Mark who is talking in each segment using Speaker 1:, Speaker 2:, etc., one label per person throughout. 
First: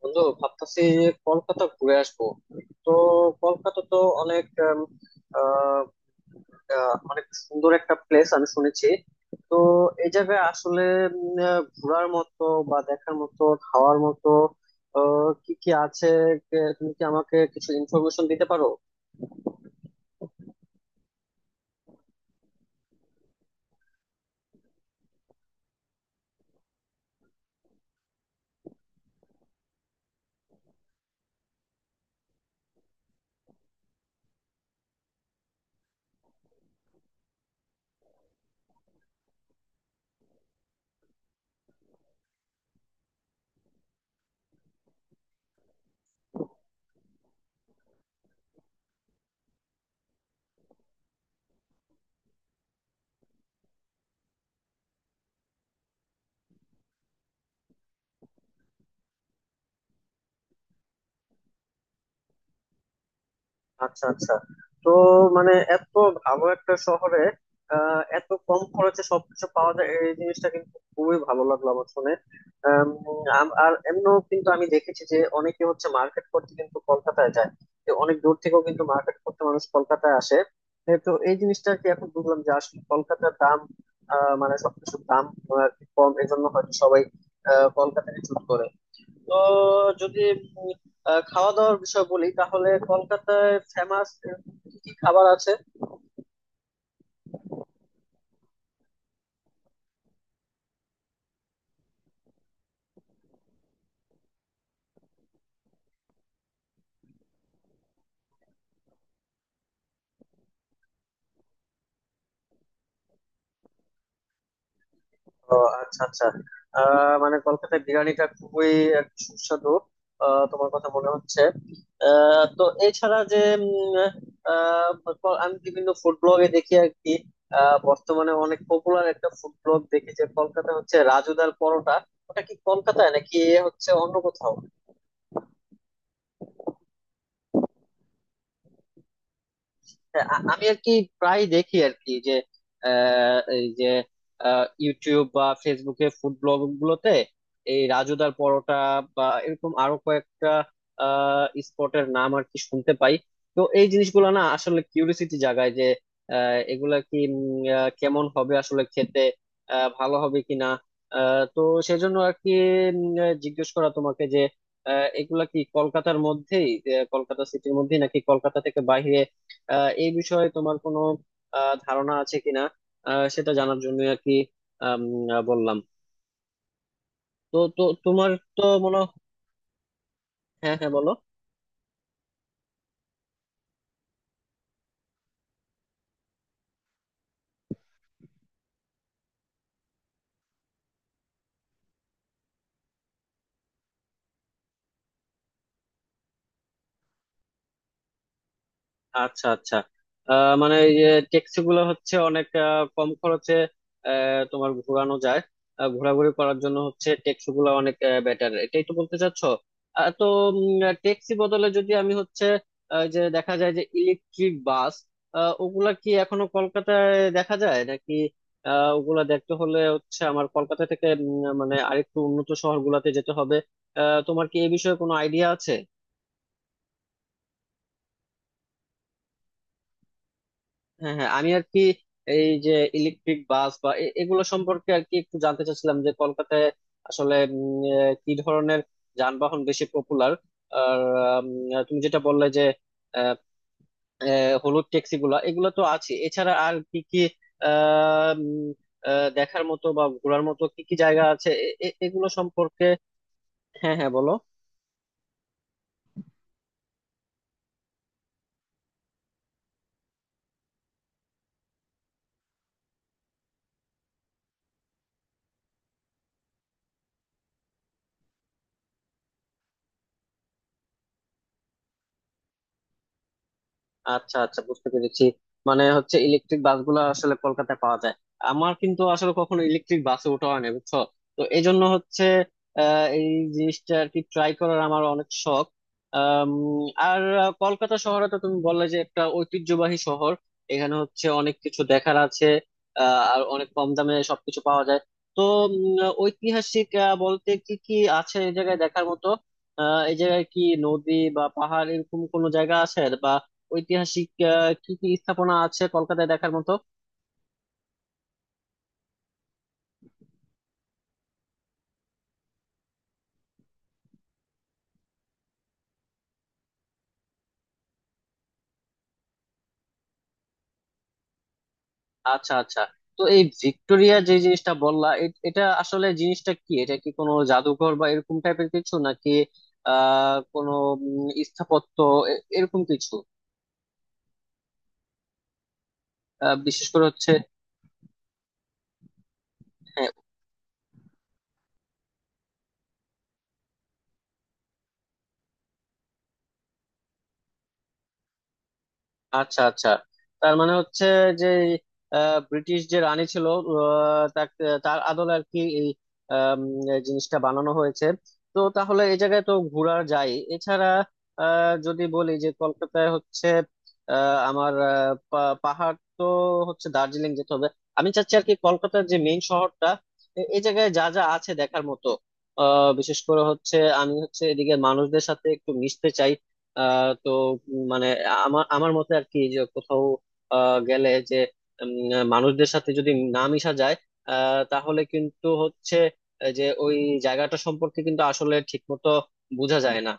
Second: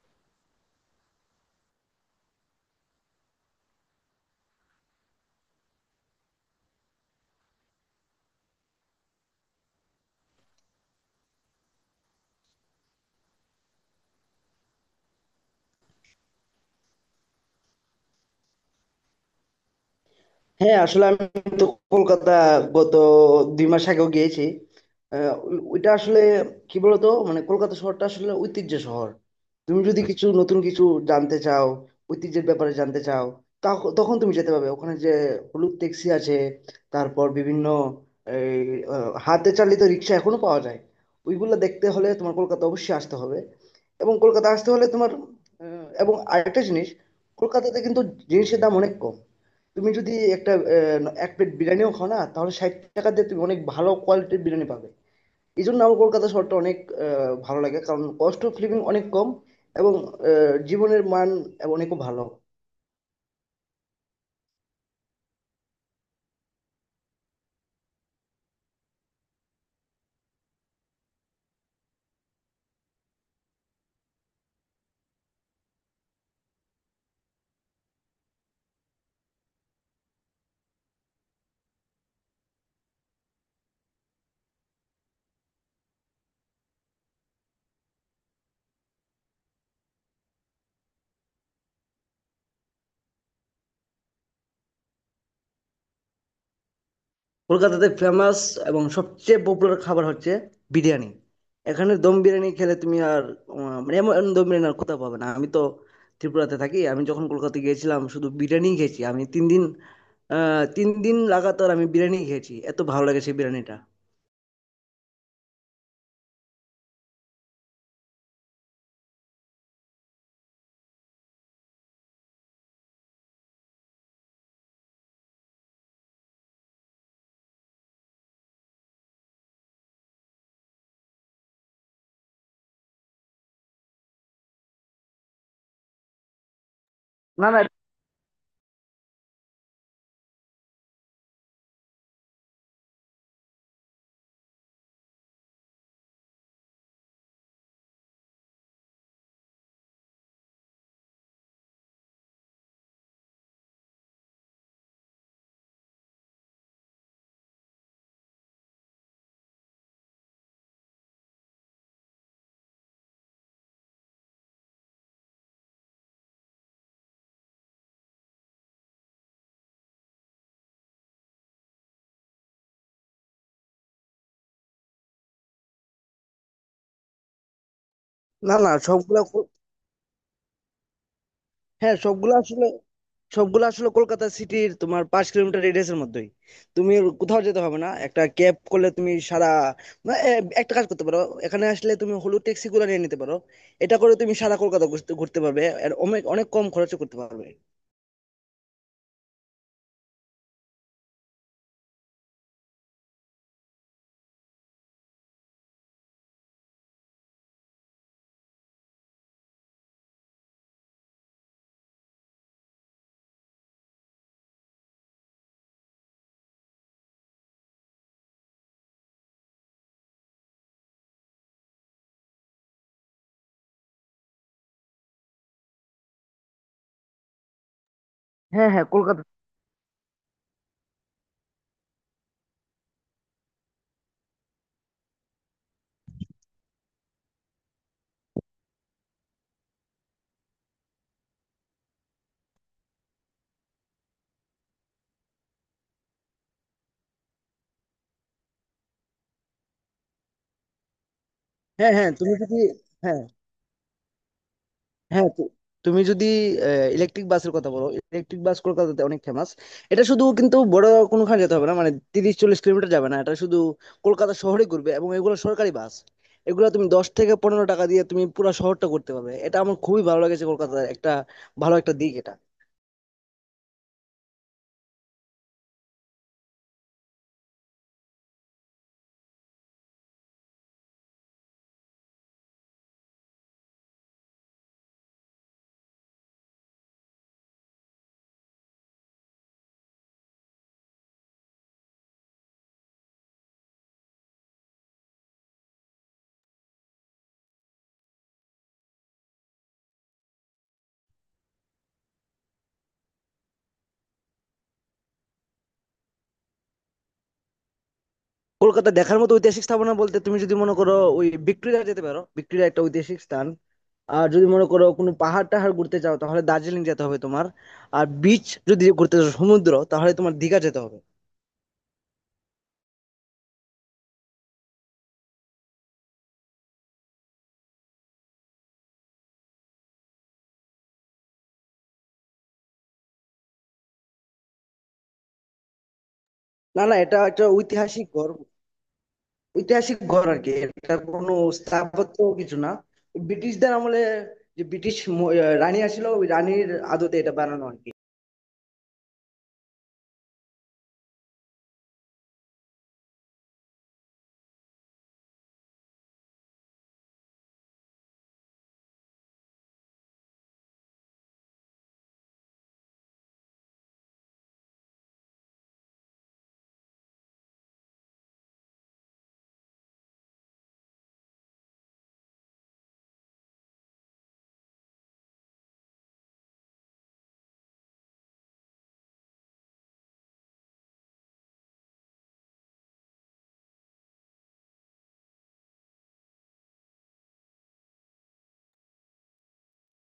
Speaker 1: বন্ধু, ভাবতেছি যে কলকাতা ঘুরে আসবো। তো কলকাতা তো অনেক আহ, অনেক সুন্দর একটা প্লেস, আমি শুনেছি। তো এই জায়গায় আসলে ঘোরার মতো বা দেখার মতো, খাওয়ার মতো কি কি আছে? তুমি কি আমাকে কিছু ইনফরমেশন দিতে পারো?
Speaker 2: হ্যাঁ, আসলে আমি তো কলকাতা গত 2 মাস আগেও গিয়েছি। আহ, ওইটা আসলে কি বলতো, মানে কলকাতা শহরটা আসলে ঐতিহ্য শহর। তুমি যদি কিছু নতুন কিছু জানতে চাও, ঐতিহ্যের ব্যাপারে জানতে চাও, তখন তুমি যেতে পারবে, ওখানে যে হলুদ ট্যাক্সি আছে, তারপর বিভিন্ন এই, হাতে চালিত রিক্সা এখনো পাওয়া যায়। ওইগুলো দেখতে হলে তোমার কলকাতা অবশ্যই আসতে হবে। এবং কলকাতা আসতে হলে তোমার, এবং আরেকটা জিনিস, কলকাতাতে কিন্তু জিনিসের দাম অনেক কম। তুমি যদি একটা এক প্লেট বিরিয়ানিও খাও না, তাহলে 60 টাকা দিয়ে তুমি অনেক ভালো কোয়ালিটির বিরিয়ানি পাবে। এই জন্য আমার কলকাতা শহরটা অনেক ভালো লাগে, কারণ কস্ট অফ লিভিং অনেক কম। এবং জীবনের মান অনেক ভালো।
Speaker 1: আচ্ছা, আচ্ছা। তো মানে এত ভালো একটা শহরে এত কম খরচে সবকিছু পাওয়া যায়, এই জিনিসটা কিন্তু খুবই ভালো লাগলো আমার শুনে। আম, আম- আর এমনও কিন্তু আমি দেখেছি যে অনেকে হচ্ছে মার্কেট করতে কিন্তু কলকাতায় যায়। তো অনেক দূর থেকেও কিন্তু মার্কেট করতে মানুষ কলকাতায় আসে। এ তো, এই জিনিসটা আর কি, এখন বুঝলাম যে আসলে কলকাতার দাম, মানে সবকিছুর দাম আর কি কম, এজন্য হয়তো সবাই কলকাতাকে চুজ করে। তো যদি উম আহ খাওয়া দাওয়ার বিষয় বলি, তাহলে কলকাতায় ফেমাস কি কি খাবার আছে?
Speaker 2: কলকাতাতে ফেমাস এবং সবচেয়ে পপুলার খাবার হচ্ছে বিরিয়ানি। এখানে দম বিরিয়ানি খেলে তুমি আর, মানে এমন দম বিরিয়ানি আর কোথাও পাবে না। আমি তো ত্রিপুরাতে থাকি, আমি যখন কলকাতা গিয়েছিলাম শুধু বিরিয়ানি খেয়েছি আমি 3 দিন। 3 দিন লাগাতার আমি বিরিয়ানি খেয়েছি, এত ভালো লাগে সেই বিরিয়ানিটা।
Speaker 1: ও, আচ্ছা, আচ্ছা। মানে কলকাতায় বিরিয়ানিটা খুবই এক সুস্বাদু, তোমার কথা মনে হচ্ছে। তো এছাড়া যে উম, আহ, আমি বিভিন্ন ফুড ব্লগে দেখি আর কি। বর্তমানে অনেক পপুলার একটা ফুড ব্লগ দেখি যে কলকাতা হচ্ছে রাজুদার পরোটা। ওটা কি কলকাতায় নাকি এ হচ্ছে অন্য কোথাও?
Speaker 2: না না,
Speaker 1: হ্যাঁ, আমি আর কি প্রায় দেখি আর কি, যে এই যে ইউটিউব বা ফেসবুকে ফুড ব্লগ গুলোতে এই রাজুদার পরোটা বা এরকম আরো কয়েকটা স্পটের নাম আর কি শুনতে পাই। তো এই জিনিসগুলো না আসলে কিউরিসিটি জাগায় যে এগুলা কি কেমন হবে আসলে খেতে, ভালো হবে কিনা। তো সেজন্য আর কি জিজ্ঞেস করা তোমাকে যে এগুলা কি কলকাতার মধ্যেই, কলকাতা সিটির মধ্যেই নাকি কলকাতা থেকে বাইরে, এই বিষয়ে তোমার কোনো ধারণা আছে কিনা, সেটা জানার জন্য আর কি আম, বললাম। তো তো তোমার
Speaker 2: না
Speaker 1: তো
Speaker 2: না,
Speaker 1: মনে
Speaker 2: সবগুলা
Speaker 1: হ্যাঁ, হ্যাঁ, বলো।
Speaker 2: হ্যাঁ, সবগুলা আসলে কলকাতা সিটির তোমার 5 কিলোমিটার রেডিয়াসের মধ্যেই। তুমি কোথাও যেতে হবে না, একটা ক্যাব করলে তুমি সারা, না, এ, একটা কাজ করতে পারো, এখানে আসলে তুমি হলুদ ট্যাক্সি গুলো নিয়ে নিতে পারো। এটা করে তুমি সারা কলকাতা ঘুরতে ঘুরতে পারবে আর অনেক অনেক কম খরচে করতে পারবে।
Speaker 1: আচ্ছা, আচ্ছা। মানে এই যে ট্যাক্সি গুলো হচ্ছে অনেক কম খরচে তোমার ঘোরানো যায়, ঘোরাঘুরি করার জন্য হচ্ছে ট্যাক্সি গুলো অনেক বেটার, এটাই তো বলতে চাচ্ছ। তো ট্যাক্সি বদলে যদি আমি হচ্ছে যে দেখা যায় যে ইলেকট্রিক বাস, ওগুলা কি এখনো কলকাতায় দেখা যায় নাকি? ওগুলা দেখতে হলে হচ্ছে আমার কলকাতা থেকে মানে আরেকটু উন্নত শহরগুলোতে যেতে হবে। তোমার কি এই বিষয়ে কোনো আইডিয়া আছে?
Speaker 2: হ্যাঁ হ্যাঁ, কলকাতা,
Speaker 1: হ্যাঁ, হ্যাঁ, আমি আর কি এই যে ইলেকট্রিক বাস বা এগুলো সম্পর্কে আর কি একটু জানতে চাচ্ছিলাম যে কলকাতায় আসলে কি ধরনের যানবাহন বেশি পপুলার। আর তুমি যেটা বললে যে আহ, আহ, হলুদ ট্যাক্সি গুলা এগুলো তো আছে, এছাড়া আর কি কি আহ, উম, দেখার মতো বা ঘোরার মতো কি কি জায়গা আছে
Speaker 2: হ্যাঁ হ্যাঁ
Speaker 1: এগুলো
Speaker 2: তুমি যদি,
Speaker 1: সম্পর্কে?
Speaker 2: হ্যাঁ
Speaker 1: হ্যাঁ, হ্যাঁ, বলো।
Speaker 2: হ্যাঁ তুমি যদি ইলেকট্রিক বাসের কথা বলো, ইলেকট্রিক বাস কলকাতাতে অনেক ফেমাস। এটা শুধু কিন্তু বড় কোনোখানে যেতে হবে না, মানে 30-40 কিলোমিটার যাবে না, এটা শুধু কলকাতা শহরে ঘুরবে এবং এগুলো সরকারি বাস। এগুলো তুমি 10 থেকে 15 টাকা দিয়ে তুমি পুরো শহরটা করতে পারবে, এটা আমার খুবই ভালো লেগেছে, কলকাতার একটা ভালো একটা দিক এটা।
Speaker 1: আচ্ছা, আচ্ছা, বুঝতে পেরেছি। মানে হচ্ছে ইলেকট্রিক বাসগুলো আসলে কলকাতায় পাওয়া যায়। আমার কিন্তু আসলে কখনো ইলেকট্রিক বাসে ওঠা হয় না, বুঝছো? তো এই জন্য হচ্ছে এই জিনিসটা আর কি ট্রাই করার আমার অনেক শখ। আম, আর কলকাতা শহরে তো তুমি বললে যে একটা ঐতিহ্যবাহী শহর, এখানে হচ্ছে অনেক কিছু দেখার আছে, আর অনেক কম দামে সবকিছু পাওয়া যায়। তো উম, ঐতিহাসিক বলতে কি কি আছে এই জায়গায় দেখার মতো? এই জায়গায় কি নদী বা পাহাড় এরকম কোনো জায়গা আছে, বা ঐতিহাসিক কি কি স্থাপনা আছে কলকাতায় দেখার মতো?
Speaker 2: কলকাতা দেখার মতো ঐতিহাসিক স্থাপনা বলতে, তুমি যদি মনে করো, ওই ভিক্টোরিয়া যেতে পারো, ভিক্টোরিয়া একটা ঐতিহাসিক স্থান। আর যদি মনে করো কোনো পাহাড় টাহাড় ঘুরতে চাও তাহলে দার্জিলিং যেতে হবে তোমার। আর বিচ যদি ঘুরতে চাও, সমুদ্র, তাহলে তোমার দীঘা যেতে হবে।
Speaker 1: আচ্ছা, আচ্ছা। তো এই ভিক্টোরিয়া যে জিনিসটা বললা, এটা আসলে জিনিসটা কি? এটা কি কোনো জাদুঘর বা এরকম টাইপের কিছু নাকি কোনো স্থাপত্য এরকম কিছু
Speaker 2: না
Speaker 1: বিশেষ
Speaker 2: না,
Speaker 1: করে
Speaker 2: এটা
Speaker 1: হচ্ছে?
Speaker 2: একটা ঐতিহাসিক ঘর। ঐতিহাসিক ঘর আর কি, এটা কোনো স্থাপত্য কিছু না। ব্রিটিশদের আমলে যে ব্রিটিশ ম- আহ রানী আসছিল, ওই রানীর আদতে এটা বানানো আর কি।
Speaker 1: আচ্ছা, আচ্ছা। তার মানে হচ্ছে যে ব্রিটিশ যে রানী ছিল, তাকে তার আদলে আর কি এই আম, এই জিনিসটা বানানো হয়েছে। তো তাহলে এই জায়গায় তো ঘোরা যায়, এছাড়া যদি বলি যে কলকাতায় হচ্ছে, আমার পাহাড় তো হচ্ছে দার্জিলিং যেতে হবে। আমি চাচ্ছি আর কি কলকাতার যে মেইন শহরটা, এই জায়গায় যা যা আছে দেখার মতো বিশেষ করে হচ্ছে। আমি হচ্ছে এদিকে মানুষদের সাথে একটু মিশতে চাই। তো মানে আমার আমার মতে আর কি, যে কোথাও গেলে যে মানুষদের সাথে যদি না মিশা যায়, তাহলে কিন্তু হচ্ছে যে ওই জায়গাটা সম্পর্কে কিন্তু আসলে ঠিক মতো বোঝা যায় না,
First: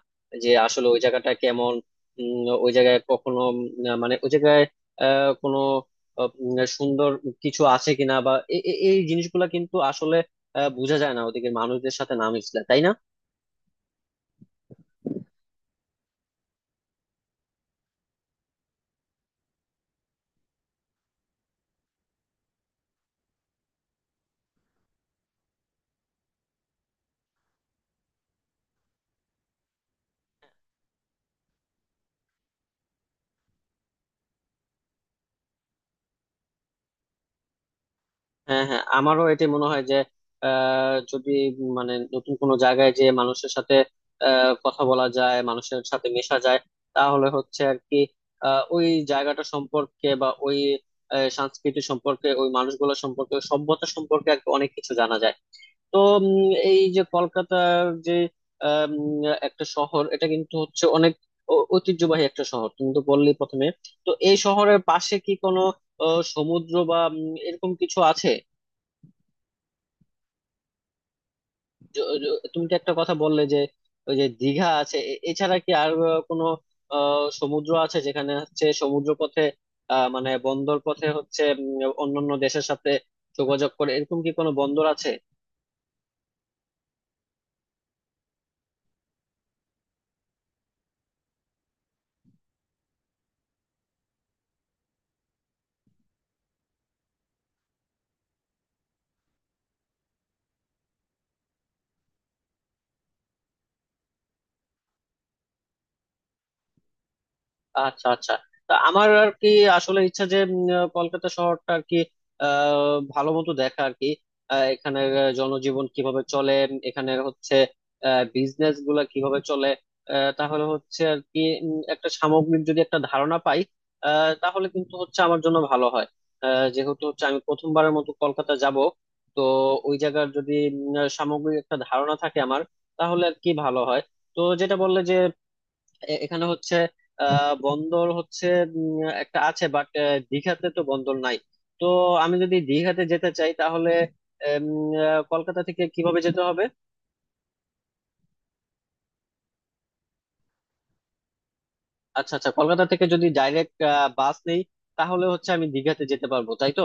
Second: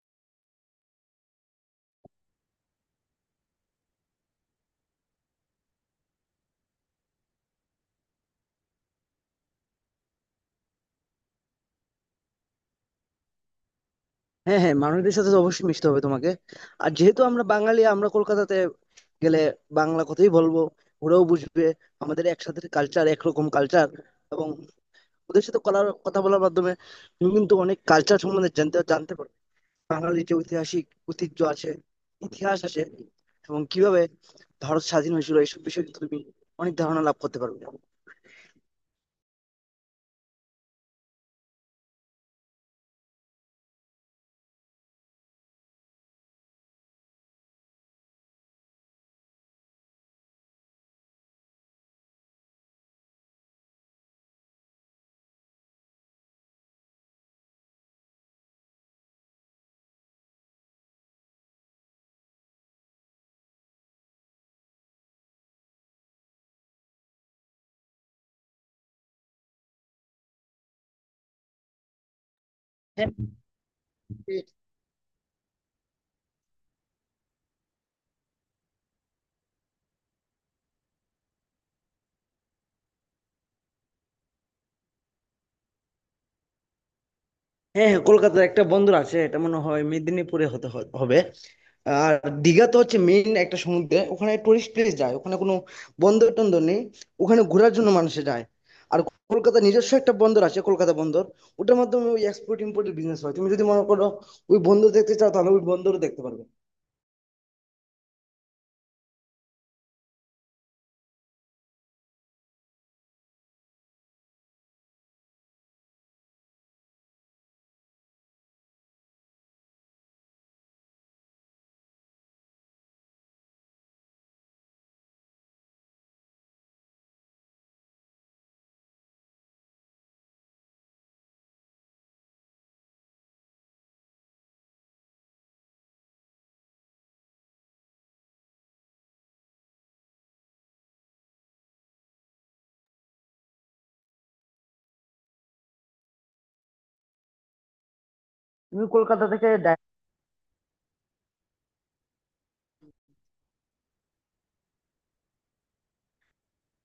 Speaker 1: যে আসলে ওই জায়গাটা কেমন। ওই জায়গায় কখনো মানে ওই জায়গায় কোনো সুন্দর কিছু আছে কিনা, বা এই জিনিসগুলা কিন্তু আসলে বোঝা যায় না ওদিকে মানুষদের সাথে না মিশলে, তাই না?
Speaker 2: হ্যাঁ হ্যাঁ, মানুষদের সাথে তো অবশ্যই মিশতে হবে তোমাকে। আর যেহেতু আমরা বাঙালি, আমরা কলকাতাতে গেলে বাংলা কথাই বলবো, ওরাও বুঝবে। আমাদের একসাথে কালচার, একরকম কালচার। এবং ওদের সাথে কথা বলার মাধ্যমে তুমি কিন্তু অনেক কালচার সম্বন্ধে জানতে জানতে পারবে। বাঙালির যে ঐতিহাসিক ঐতিহ্য আছে, ইতিহাস আছে, এবং কিভাবে ভারত স্বাধীন হয়েছিল, এইসব বিষয়ে কিন্তু তুমি অনেক ধারণা লাভ করতে পারবে।
Speaker 1: হ্যাঁ, হ্যাঁ, আমারও এটাই মনে হয় যে যদি মানে নতুন কোনো জায়গায় যে মানুষের সাথে কথা বলা যায়, মানুষের সাথে মেশা যায়, তাহলে হচ্ছে আর কি ওই জায়গাটা সম্পর্কে বা ওই সংস্কৃতি সম্পর্কে, ওই মানুষগুলো সম্পর্কে, ওই সভ্যতা সম্পর্কে আর কি অনেক কিছু জানা যায়। তো এই যে কলকাতার যে একটা শহর, এটা কিন্তু হচ্ছে অনেক ঐতিহ্যবাহী একটা শহর, তুমি তো বললি প্রথমে। তো এই শহরের পাশে কি কোনো সমুদ্র বা এরকম কিছু আছে? তুমি তো একটা
Speaker 2: হ্যাঁ,
Speaker 1: কথা বললে যে ওই যে দীঘা আছে, এছাড়া কি আর কোনো সমুদ্র আছে যেখানে হচ্ছে সমুদ্র পথে, মানে বন্দর পথে হচ্ছে অন্যান্য দেশের সাথে যোগাযোগ করে, এরকম কি কোনো বন্দর আছে?
Speaker 2: হ্যাঁ, কলকাতার একটা বন্দর আছে, এটা মনে হয় মেদিনীপুরে হতে হবে। আর দীঘা তো হচ্ছে মেইন একটা সমুদ্রে, ওখানে টুরিস্ট প্লেস যায়, ওখানে কোনো বন্দর টন্দর নেই। ওখানে ঘোরার জন্য মানুষে যায়। আর কলকাতা নিজস্ব একটা বন্দর আছে, কলকাতা বন্দর। ওটার মাধ্যমে ওই এক্সপোর্ট ইম্পোর্টের বিজনেস হয়। তুমি যদি মনে করো ওই বন্দর দেখতে চাও, তাহলে ওই বন্দরও দেখতে পারবে।
Speaker 1: আচ্ছা, আচ্ছা। তা আমার আর কি আসলে ইচ্ছা যে কলকাতা শহরটা আর কি ভালো মতো দেখা আর কি, এখানের জনজীবন কিভাবে চলে, এখানের হচ্ছে বিজনেস গুলা কিভাবে চলে, তাহলে হচ্ছে আর কি একটা সামগ্রিক যদি একটা ধারণা পাই, আহ, তাহলে কিন্তু হচ্ছে আমার জন্য ভালো হয়। যেহেতু হচ্ছে আমি প্রথমবারের মতো কলকাতা যাব, তো ওই জায়গার যদি সামগ্রিক একটা ধারণা থাকে আমার, তাহলে আর কি ভালো হয়। তো যেটা বললে যে এখানে হচ্ছে বন্দর হচ্ছে উম, একটা আছে, বাট দীঘাতে তো বন্দর নাই। তো আমি যদি দীঘাতে যেতে চাই, তাহলে উম, কলকাতা থেকে কিভাবে যেতে হবে?
Speaker 2: তুমি কলকাতা থেকে,
Speaker 1: আচ্ছা, আচ্ছা। কলকাতা থেকে যদি ডাইরেক্ট বাস নেই, তাহলে হচ্ছে আমি দীঘাতে যেতে পারবো, তাই তো?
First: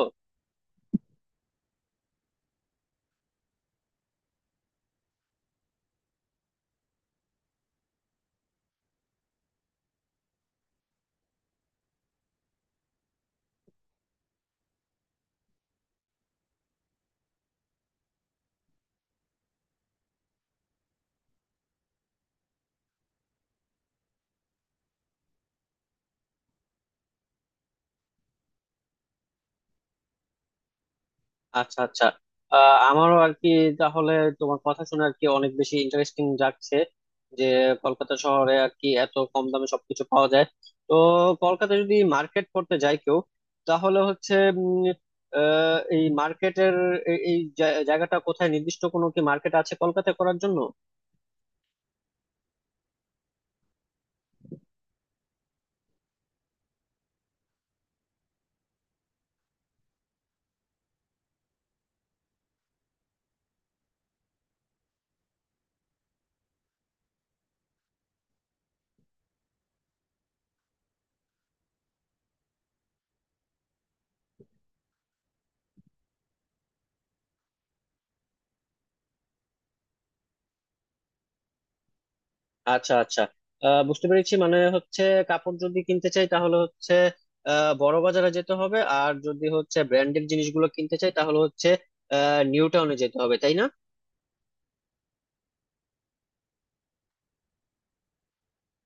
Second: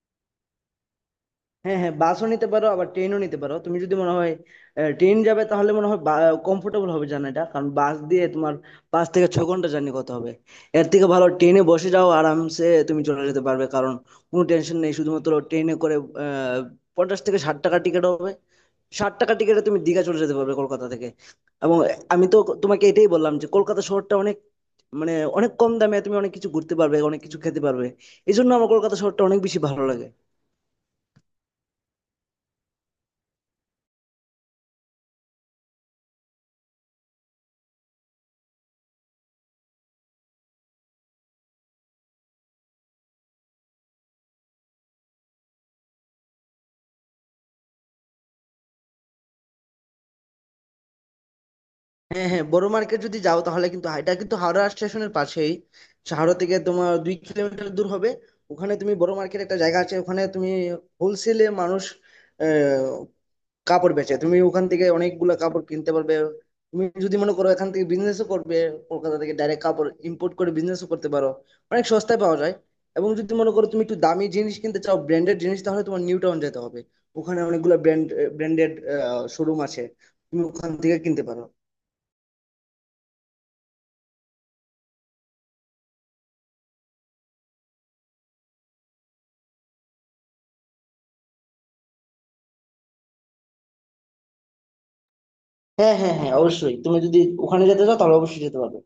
Speaker 2: হ্যাঁ হ্যাঁ, বাসও নিতে পারো আবার ট্রেনও নিতে পারো। তুমি যদি মনে হয় ট্রেন যাবে, তাহলে মনে হয় কমফোর্টেবল হবে জার্নিটা, কারণ বাস দিয়ে তোমার 5 থেকে 6 ঘন্টা জার্নি করতে হবে। এর থেকে ভালো ট্রেনে বসে যাও, আরামসে তুমি চলে যেতে পারবে, কারণ কোনো টেনশন নেই। শুধুমাত্র ট্রেনে করে আহ, 50 থেকে 60 টাকা টিকিট হবে। 60 টাকা টিকিটে তুমি দীঘা চলে যেতে পারবে কলকাতা থেকে। এবং আমি তো তোমাকে এটাই বললাম যে কলকাতা শহরটা অনেক, মানে অনেক কম দামে তুমি অনেক কিছু ঘুরতে পারবে, অনেক কিছু খেতে পারবে। এই জন্য আমার কলকাতা শহরটা অনেক বেশি ভালো লাগে।
Speaker 1: আচ্ছা, আচ্ছা। আমারও আর কি, তাহলে তোমার কথা শুনে আর কি অনেক বেশি ইন্টারেস্টিং লাগছে যে কলকাতা শহরে আর কি এত কম দামে সবকিছু পাওয়া যায়। তো কলকাতা যদি মার্কেট করতে যায় কেউ, তাহলে হচ্ছে উম, এই মার্কেটের এই এই জা- জায়গাটা কোথায়? নির্দিষ্ট কোনো কি মার্কেট আছে কলকাতা করার জন্য?
Speaker 2: হ্যাঁ হ্যাঁ, বড় মার্কেট যদি যাও তাহলে কিন্তু, এটা কিন্তু হাওড়া স্টেশনের পাশেই। হাওড়া থেকে তোমার 2 কিলোমিটার দূর হবে। ওখানে তুমি বড় মার্কেট একটা জায়গা আছে, ওখানে তুমি হোলসেলে মানুষ আহ, কাপড় বেচে, তুমি ওখান থেকে অনেকগুলা কাপড় কিনতে পারবে। তুমি যদি মনে করো এখান থেকে বিজনেসও করবে, কলকাতা থেকে ডাইরেক্ট কাপড় ইম্পোর্ট করে বিজনেসও করতে পারো, অনেক সস্তায় পাওয়া যায়। এবং যদি মনে করো তুমি একটু দামি জিনিস কিনতে চাও, ব্র্যান্ডেড জিনিস, তাহলে তোমার নিউ টাউন যেতে হবে। ওখানে অনেকগুলো ব্র্যান্ডেড শোরুম আছে, তুমি ওখান থেকে কিনতে পারো।
Speaker 1: আচ্ছা, আচ্ছা। বুঝতে পেরেছি। মানে হচ্ছে কাপড় যদি কিনতে চাই, তাহলে হচ্ছে বড় বাজারে যেতে হবে, আর যদি হচ্ছে ব্র্যান্ডেড জিনিসগুলো কিনতে চাই, তাহলে হচ্ছে নিউ টাউনে যেতে হবে, তাই না?
Speaker 2: হ্যাঁ, হ্যাঁ, হ্যাঁ, অবশ্যই। তুমি যদি ওখানে যেতে চাও তাহলে অবশ্যই যেতে পারবে।